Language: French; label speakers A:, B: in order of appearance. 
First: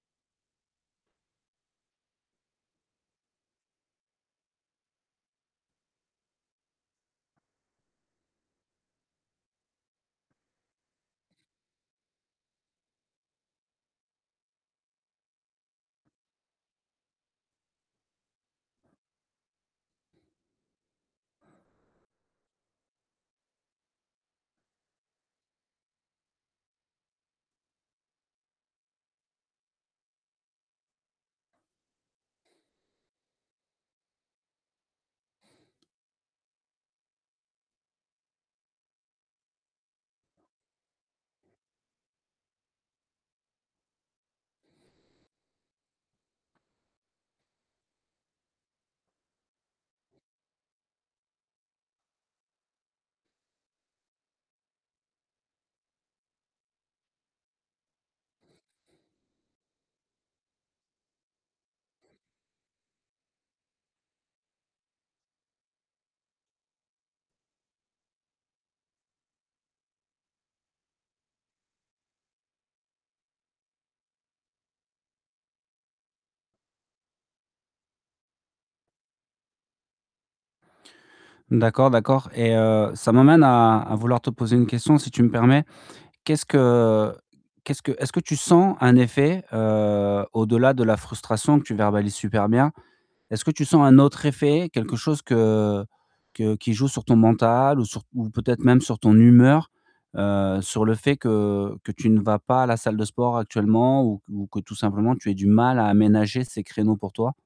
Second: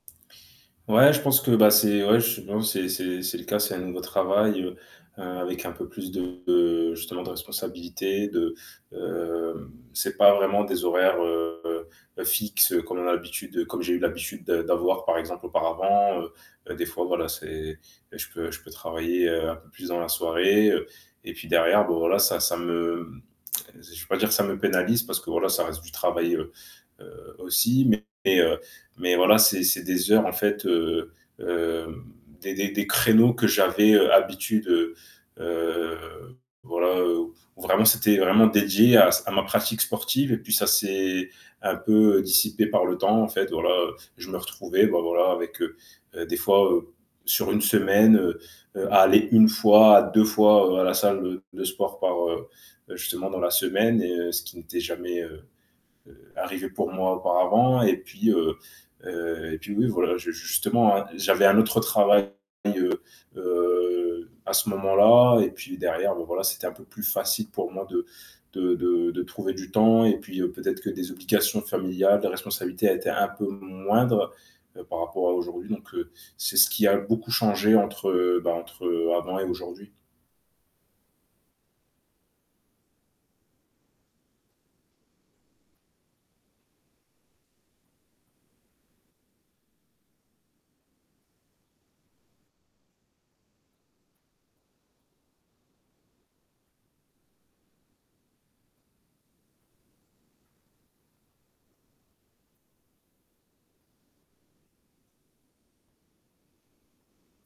A: Ouais, je pense que, bah, c'est ouais, je sais p c'est c'est c'est le cas, c'est un nouveau travail, heu, heu, avec un peu plus de justement de responsabilités, de, heu, c'est pas vraiment des horaires, heu, fixes comme on a l'habitude comme j'ai eu l'habitude d'avoir par exemple auparavant, heu, heu, des fois voilà c'est je peux je peux travailler, heu, un peu plus dans la soirée, heu, et puis derrière bon voilà ça ça me je vais pas dire ça me pénalise parce que voilà ça reste du travail, heu, aussi mais heu, mais voilà c'est c'est des heures en fait, heu heu, des des des créneaux que j'avais, heu, habitude, heu, heu voilà, heu, où vraiment c'était vraiment dédié à à ma pratique sportive et puis ça s'est un peu dissipé par le temps en fait, voilà, heu, je me retrouvais, bah, voilà avec, heu, heu, des fois sur une semaine, heu, heu, à aller 1 fois à 2 fois à la salle de sport par, heu, justement dans la semaine et ce qui n'était heu, heu, jamais arrivé pour moi auparavant et puis, heu heu et puis oui voilà j justement j'avais un autre travail, heu heu, à ce moment-là et puis derrière bon voilà c'était un peu plus facile pour moi de de de trouver du temps et puis peut-être que des obligations familiales, des responsabilités étaient un peu moindres par rapport à aujourd'hui donc heu, c'est ce qui a beaucoup changé entre, bah, entre avant et aujourd'hui.
B: D'accord, d'accord et heu, ça m'amène à à vouloir te poser une question si tu me permets: qu'est-ce que qu'est-ce que est-ce que tu sens un effet, heu, au-delà de la frustration que tu verbalises super bien? Est-ce que tu sens un autre effet, quelque chose que que qui joue sur ton mental ou sur ou peut-être même sur ton humeur, heu, sur le fait que que tu ne vas pas à la salle de sport actuellement ou q ou que tout simplement tu aies du mal à aménager ces créneaux pour toi?